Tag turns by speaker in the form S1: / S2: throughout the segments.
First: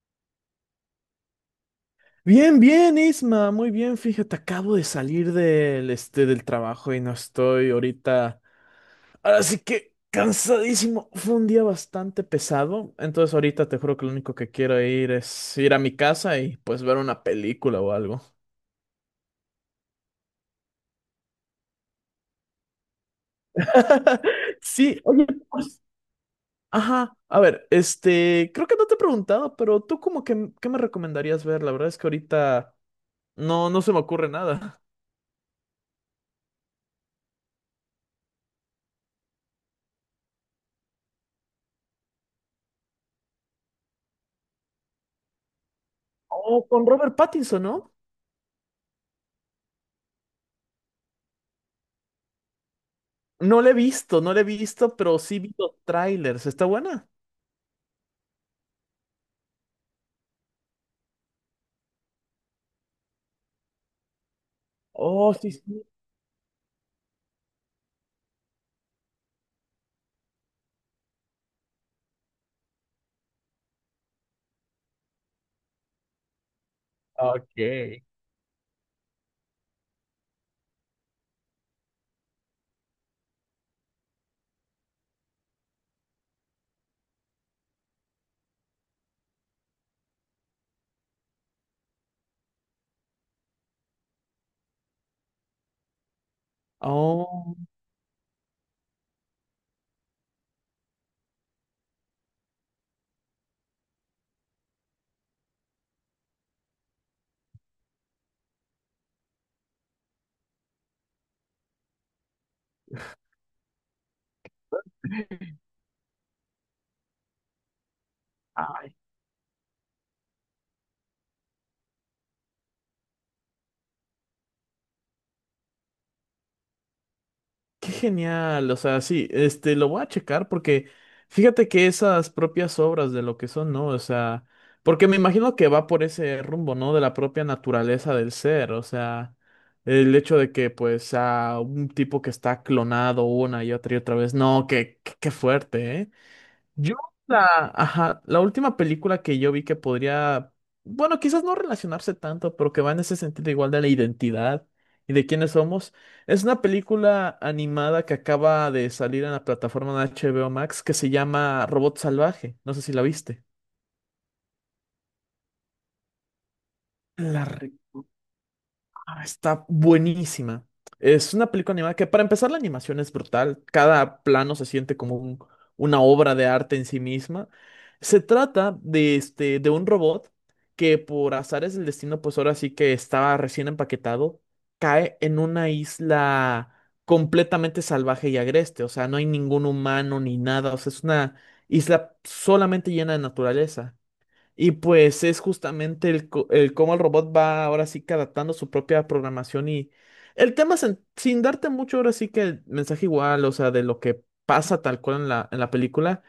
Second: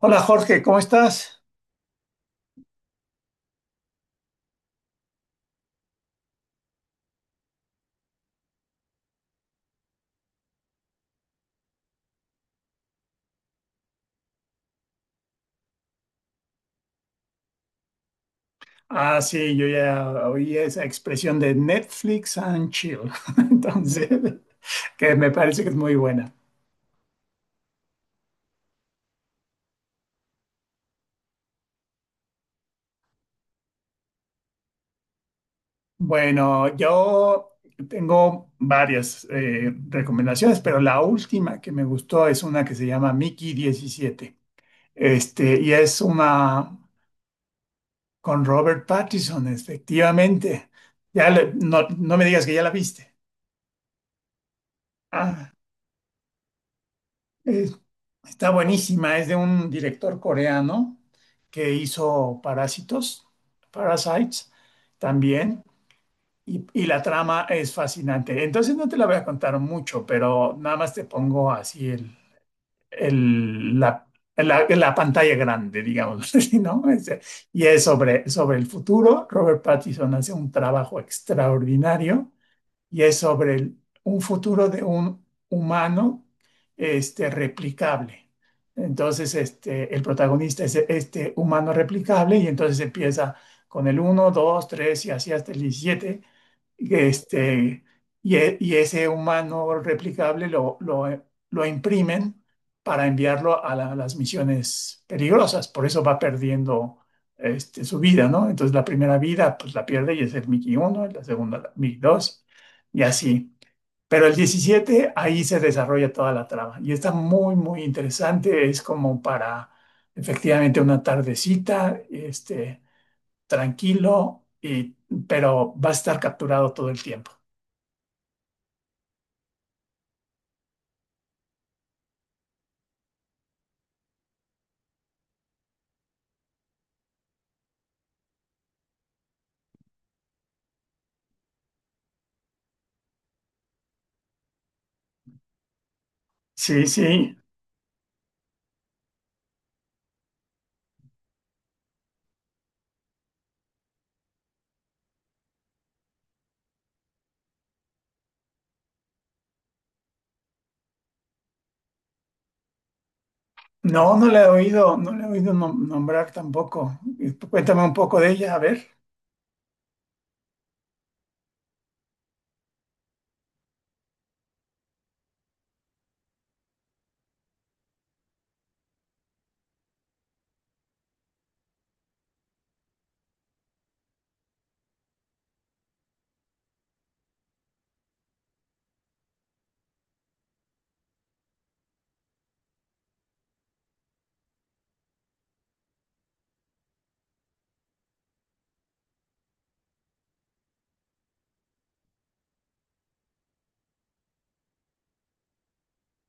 S1: Hola, Jorge, ¿cómo estás?
S2: Bien, bien, Isma, muy bien. Fíjate, acabo de salir del trabajo y no estoy ahorita. Ahora sí que cansadísimo. Fue un día bastante pesado. Entonces ahorita te juro que lo único que quiero ir es ir a mi casa y pues ver una película o algo.
S1: Ah, sí, yo ya oí esa expresión de Netflix and chill, entonces,
S2: Sí,
S1: que
S2: oye,
S1: me parece que es
S2: pues,
S1: muy buena.
S2: ajá. A ver, creo que no te he preguntado, pero tú como que, ¿qué me recomendarías ver? La verdad es que ahorita no se me ocurre nada.
S1: Bueno, yo tengo varias recomendaciones, pero la última que me gustó es una que se llama Mickey diecisiete. Y es
S2: Oh,
S1: una
S2: con Robert Pattinson, ¿no?
S1: con Robert Pattinson, efectivamente. No, no me digas que ya la viste.
S2: No la he visto, no la he visto, pero sí
S1: Ah,
S2: vi los trailers. ¿Está buena?
S1: es- Está buenísima, es de un director coreano que hizo Parásitos, Parasites
S2: Oh, sí,
S1: también.
S2: sí.
S1: Y la trama es fascinante. Entonces no te la voy a contar mucho, pero nada más te pongo así el- la, la pantalla grande, digamos, así, ¿no? Y es
S2: Ok.
S1: sobre, sobre el futuro. Robert Pattinson hace un trabajo extraordinario y es sobre un futuro de un humano replicable. Entonces, el protagonista es este humano replicable, y entonces empieza con el uno, dos, 3 y así hasta el 17.
S2: Oh,
S1: este, y ese humano replicable lo imprimen para enviarlo a, a las misiones peligrosas. Por eso va perdiendo, su vida, ¿no? Entonces la primera vida pues la pierde y es el Mickey 1, la segunda la Mickey 2, y así. Pero el 17, ahí se desarrolla toda la trama y está muy, muy interesante. Es
S2: ay,
S1: como para, efectivamente, una tardecita, tranquilo, y, pero va a estar capturado todo el tiempo.
S2: qué genial. O sea, sí, lo voy a checar porque fíjate que esas propias obras de lo que son, ¿no? O sea, porque me imagino que va por ese rumbo, ¿no? De la propia naturaleza del ser. O sea, el hecho de que, pues, a un tipo que está clonado una y otra vez. No, qué fuerte, ¿eh?
S1: Sí,
S2: Yo,
S1: sí.
S2: ajá, la última película que yo vi que podría, bueno, quizás no relacionarse tanto, pero que va en ese sentido igual de la identidad y de quiénes somos, es una película animada que acaba de salir en la plataforma de HBO Max que se llama Robot Salvaje. No sé si la viste.
S1: No, no le he oído, no le he oído nombrar tampoco. Y
S2: La,
S1: tú, cuéntame un poco de ella, a ver.
S2: Está buenísima. Es una película animada que para empezar la animación es brutal. Cada plano se siente como una obra de arte en sí misma. Se trata de, de un robot que por azares del destino, pues ahora sí que estaba recién empaquetado, cae en una isla completamente salvaje y agreste. O sea, no hay ningún humano ni nada. O sea, es una isla solamente llena de naturaleza. Y pues es justamente el cómo el robot va ahora sí que adaptando su propia programación y el tema sin darte mucho ahora sí que el mensaje igual, o sea, de lo que pasa tal cual en en la película,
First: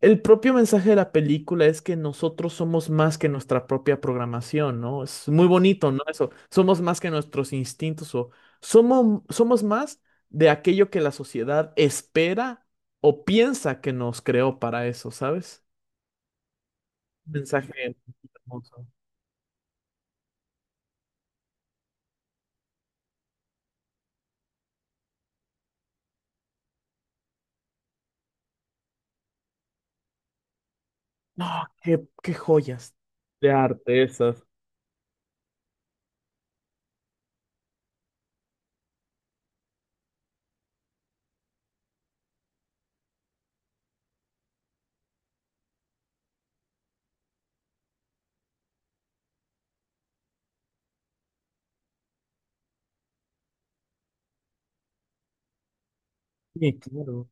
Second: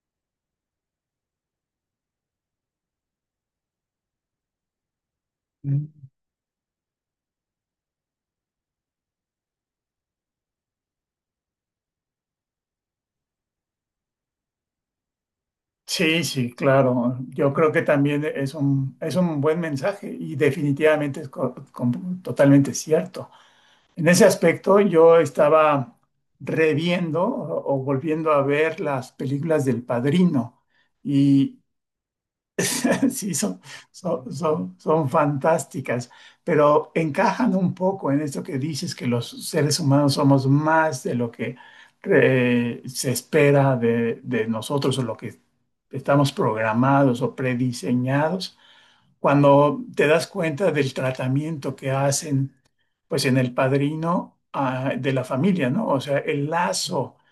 S2: el propio mensaje de la película es que nosotros somos más que nuestra propia programación, ¿no? Es muy bonito, ¿no?
S1: Mm.
S2: Eso, somos más que nuestros instintos o somos más de aquello que la sociedad espera o piensa que nos creó para eso, ¿sabes?
S1: Sí, sí, claro. Yo
S2: Mensaje
S1: creo que también
S2: hermoso.
S1: es un buen mensaje, y definitivamente es totalmente cierto. En ese aspecto, yo estaba reviendo o volviendo a ver las películas del Padrino,
S2: No,
S1: y
S2: qué joyas
S1: sí,
S2: de
S1: son,
S2: arte esas.
S1: son fantásticas, pero encajan un poco en esto que dices, que los seres humanos somos más de lo que, se espera de nosotros, o lo que estamos programados o prediseñados cuando te das cuenta del tratamiento que hacen, pues, en el Padrino, de la familia, ¿no? O sea, el
S2: Sí,
S1: lazo
S2: claro.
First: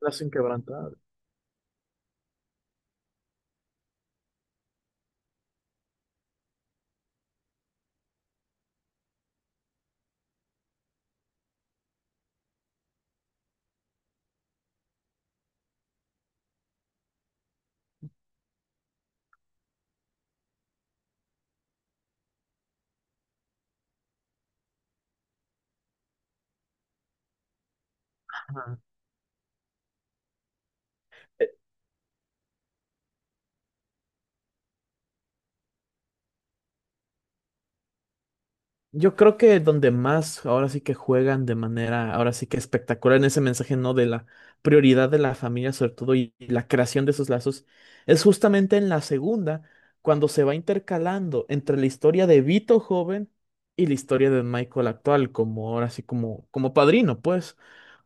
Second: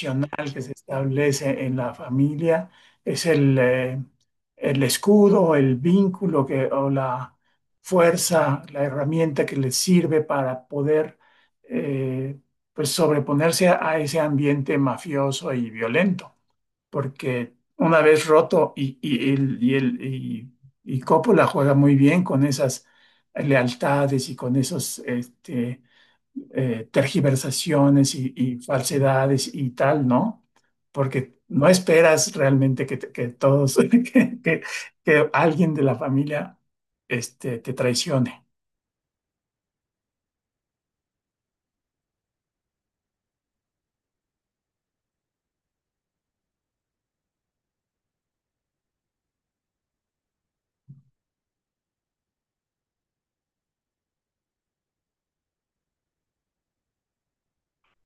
S2: Las
S1: que se
S2: inquebrantables.
S1: establece en la familia es el escudo, el vínculo que, o la fuerza, la herramienta que les sirve para poder, eh, pues, sobreponerse a ese ambiente mafioso y violento, porque una vez roto, y, y Coppola juega muy bien con esas lealtades y con esos, tergiversaciones y
S2: Ajá.
S1: falsedades y tal, ¿no? Porque no esperas realmente que, que todos, que alguien de la familia, te traicione.
S2: Yo creo que donde más ahora sí que juegan de manera, ahora sí que espectacular en ese mensaje, ¿no? De la prioridad de la familia, sobre todo, y la creación de esos lazos, es justamente en la segunda, cuando se va intercalando entre la historia de Vito joven y la historia de Michael actual, como ahora sí como, como padrino, pues.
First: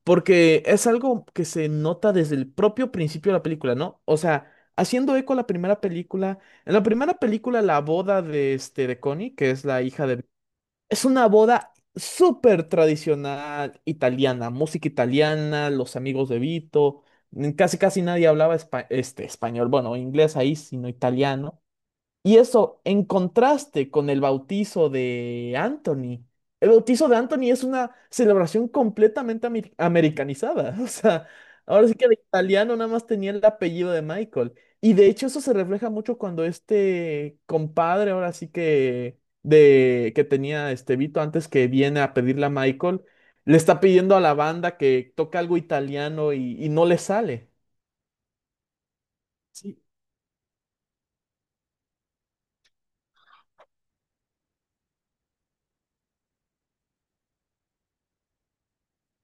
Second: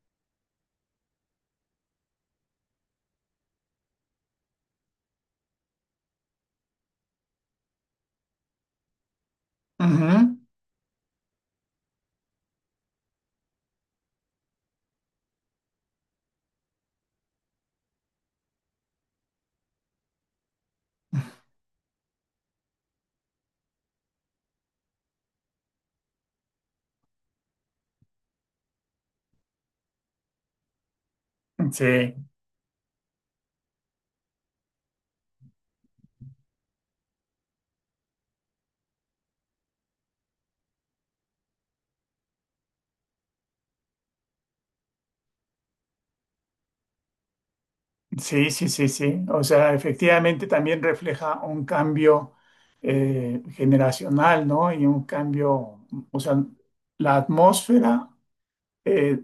S2: Porque es algo que se nota desde el propio principio de la película, ¿no? O sea, haciendo eco a la primera película, en la primera película la boda de, de Connie, que es la hija
S1: Ujú.
S2: de es una boda súper tradicional italiana, música italiana, los amigos de Vito, mm, casi casi nadie hablaba español, bueno, inglés ahí, sino italiano. Y eso en contraste con el bautizo de Anthony. El bautizo de Anthony es una celebración completamente americanizada. O sea, ahora sí que
S1: Sí.
S2: de italiano nada más tenía el apellido de Michael. Y de hecho eso se refleja mucho cuando este compadre, ahora sí que de que tenía este Vito antes que viene a pedirle a Michael, le está pidiendo a la banda que toque algo italiano y, no le sale.
S1: Sí, sí, sí, sí. O sea,
S2: Sí.
S1: efectivamente también refleja un cambio, generacional, ¿no? Y un cambio, o sea, la atmósfera, eh,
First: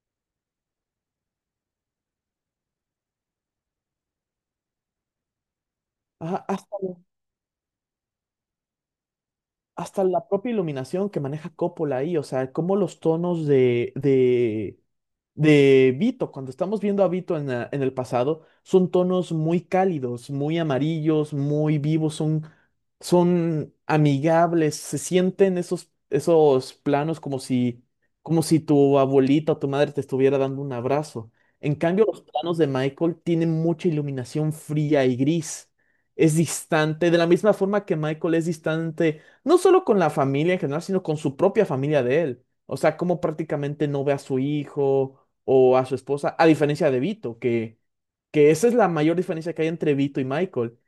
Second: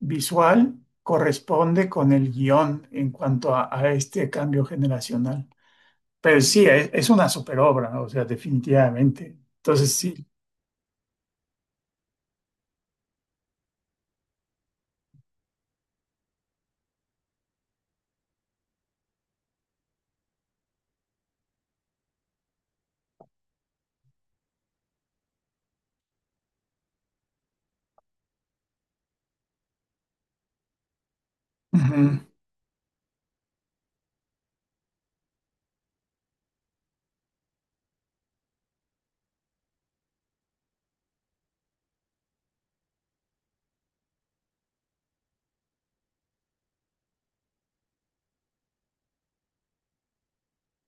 S1: visual corresponde con el guión en cuanto a este cambio generacional.
S2: Ajá.
S1: Pero sí, es una superobra, ¿no? O sea, definitivamente. Entonces,
S2: Hasta
S1: sí.
S2: la propia iluminación que maneja Coppola ahí, o sea, como los tonos de Vito, cuando estamos viendo a Vito en, en el pasado, son tonos muy cálidos, muy amarillos, muy vivos, son amigables, se sienten esos planos como si tu abuelita o tu madre te estuviera dando un abrazo. En cambio,
S1: Ujú.
S2: los planos de Michael tienen mucha iluminación fría y gris. Es distante, de la misma forma que Michael es distante no solo con la familia en general, sino con su propia familia de él. O sea, como prácticamente no ve a su hijo o a su esposa, a diferencia de Vito, que esa es la mayor diferencia que hay entre Vito y Michael.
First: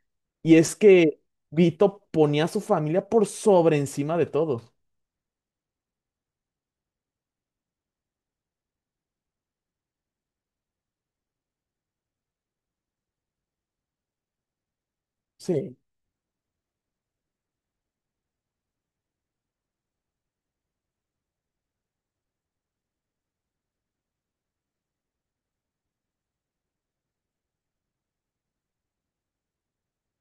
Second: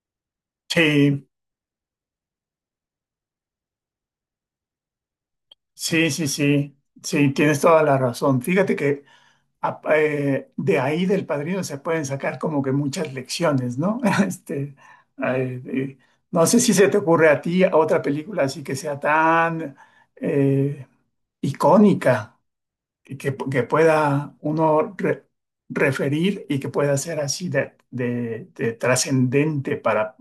S2: Y es que
S1: Sí,
S2: Vito ponía a su familia por sobre encima de todo.
S1: sí, sí, sí. Sí, tienes toda la razón. Fíjate que de ahí del Padrino se pueden sacar como que muchas lecciones, ¿no? Este, ay,
S2: Sí.
S1: eh, no sé si se te ocurre a ti otra película así que sea tan, eh, icónica, y que pueda uno referir, y que pueda ser así de, de trascendente para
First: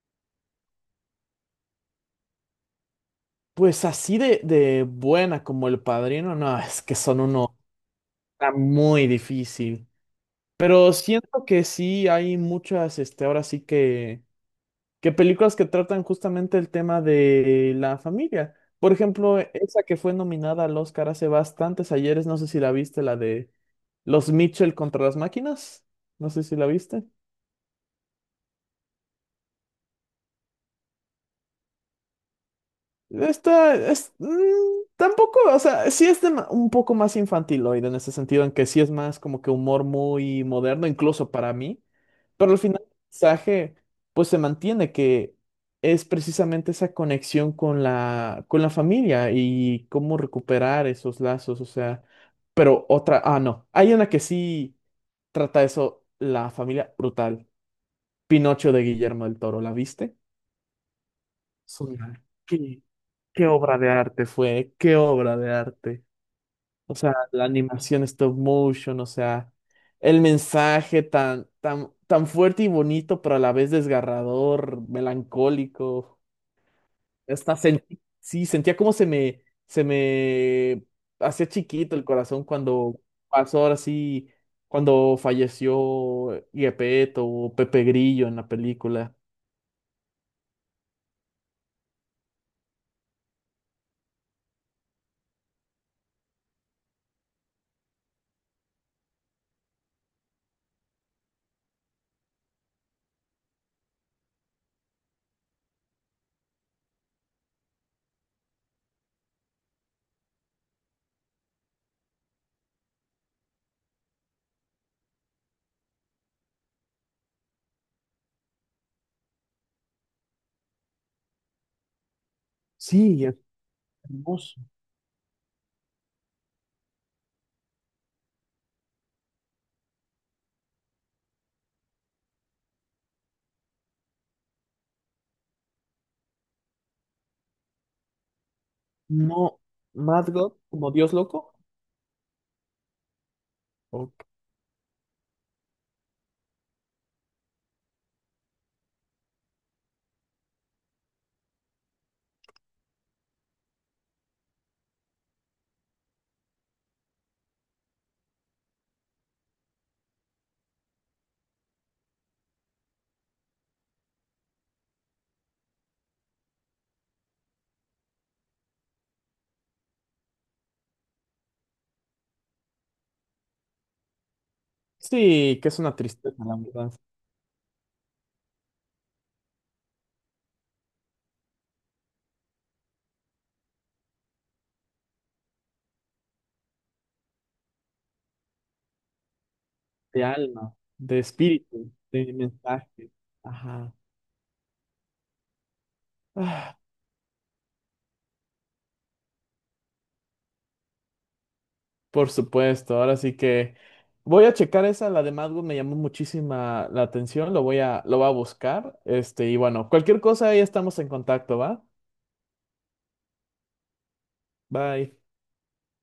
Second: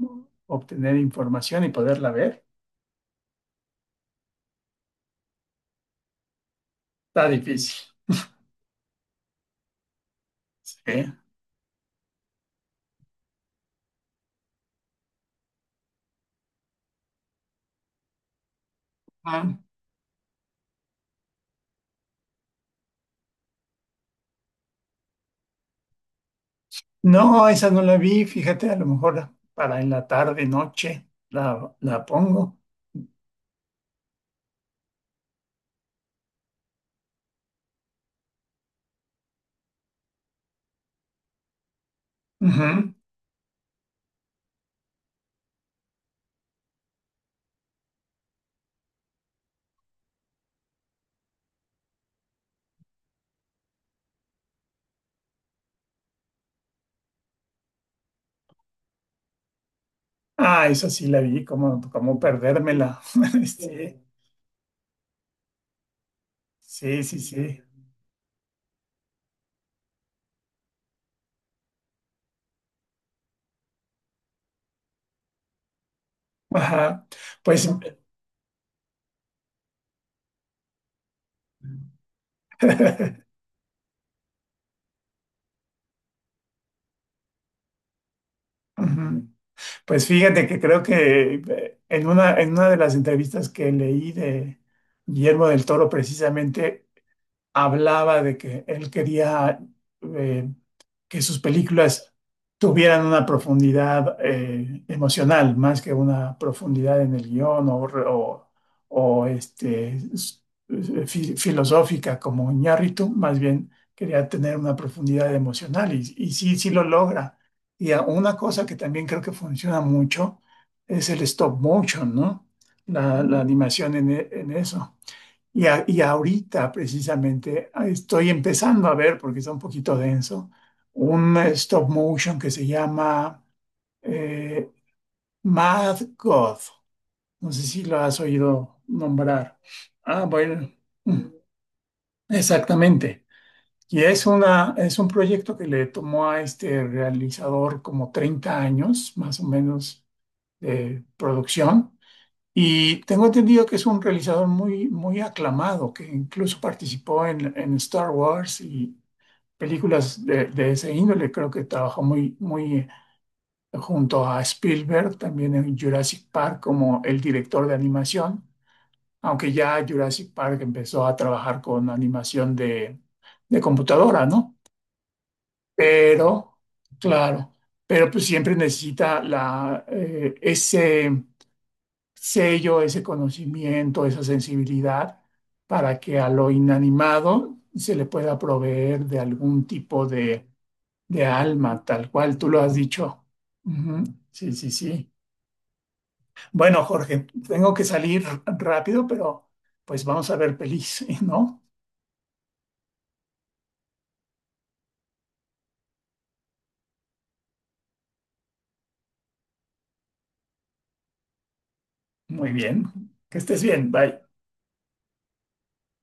S1: obtener información y poderla ver.
S2: Pues así de buena como el padrino, no, es que son
S1: Está
S2: uno
S1: difícil.
S2: está muy difícil. Pero
S1: Sí.
S2: siento que sí hay muchas, ahora sí que películas que tratan justamente el tema de la familia. Por ejemplo, e,
S1: Ah.
S2: esa que fue nominada al Oscar hace bastantes ayeres, no sé si la viste, la de Los Mitchell contra las máquinas, no sé si la viste.
S1: No, esa no la vi, fíjate, a lo mejor para en la tarde, noche, la pongo.
S2: Esta es mm, tampoco, o sea, sí es un poco más infantiloide en ese sentido, en que sí es más como que humor muy moderno, incluso para mí, pero al final
S1: Ujú.
S2: el mensaje pues se mantiene que es precisamente esa conexión con con la familia y cómo recuperar esos lazos, o sea, pero otra, ah, no, hay una que sí trata eso, la familia brutal, Pinocho de Guillermo del Toro, ¿la viste?
S1: Ah, esa sí la vi, como,
S2: Es una
S1: como perdérmela.
S2: ¿Qué obra de arte fue? ¿Qué obra de arte? O
S1: Sí,
S2: sea,
S1: sí, sí,
S2: la
S1: sí.
S2: animación stop motion, o sea, el mensaje tan, tan fuerte y bonito, pero a la vez desgarrador, melancólico.
S1: Ajá.
S2: Hasta
S1: Pues,
S2: sentí, sí, sentía como se me hacía chiquito el corazón cuando pasó ahora sí, cuando falleció Gepetto o Pepe Grillo en la película.
S1: ujú. Pues fíjate que creo que, en una de las entrevistas que leí de Guillermo del Toro, precisamente hablaba de que él quería, eh, que sus películas tuvieran una profundidad, emocional, más que una profundidad en el guión, o, filosófica como Iñárritu, más bien quería tener una profundidad emocional, y sí, sí lo logra. Y una cosa que también creo que funciona mucho es el stop motion, ¿no? La,
S2: Sí, es
S1: la animación en, en
S2: hermoso.
S1: eso. Y, y ahorita precisamente, estoy empezando a ver, porque está un poquito denso, un, stop motion que se llama, eh, Mad God. No sé si lo has oído nombrar.
S2: No,
S1: Ah,
S2: Mad God,
S1: bueno,
S2: como Dios
S1: mm,
S2: loco.
S1: exactamente. Y
S2: Ok.
S1: es una, es un proyecto que le tomó a este realizador como 30 años, más o menos, de producción. Y tengo entendido que es un realizador muy, muy aclamado, que incluso participó en Star Wars y películas de ese índole. Creo que trabajó muy, muy, junto a Spielberg, también en Jurassic Park, como el director de animación, aunque ya Jurassic Park empezó a trabajar con animación de computadora, ¿no?
S2: Sí, que es una tristeza, la
S1: Pero,
S2: verdad,
S1: claro, pero pues siempre necesita la, ese sello, ese conocimiento, esa sensibilidad, para que a lo inanimado se le pueda proveer de algún tipo
S2: de alma, de
S1: de alma,
S2: espíritu,
S1: tal
S2: de
S1: cual tú lo has
S2: mensaje.
S1: dicho.
S2: Ajá.
S1: Ujú. Sí, sí, sí.
S2: Ah,
S1: Bueno, Jorge, tengo que salir rápido, pero pues vamos a ver pelis, ¿no?
S2: por supuesto, ahora sí que voy a checar esa, la de Madwood me llamó muchísima la atención, lo voy a buscar. Y bueno, cualquier cosa ahí estamos en contacto, ¿va?
S1: Muy bien. Que estés bien. Bye.
S2: Bye.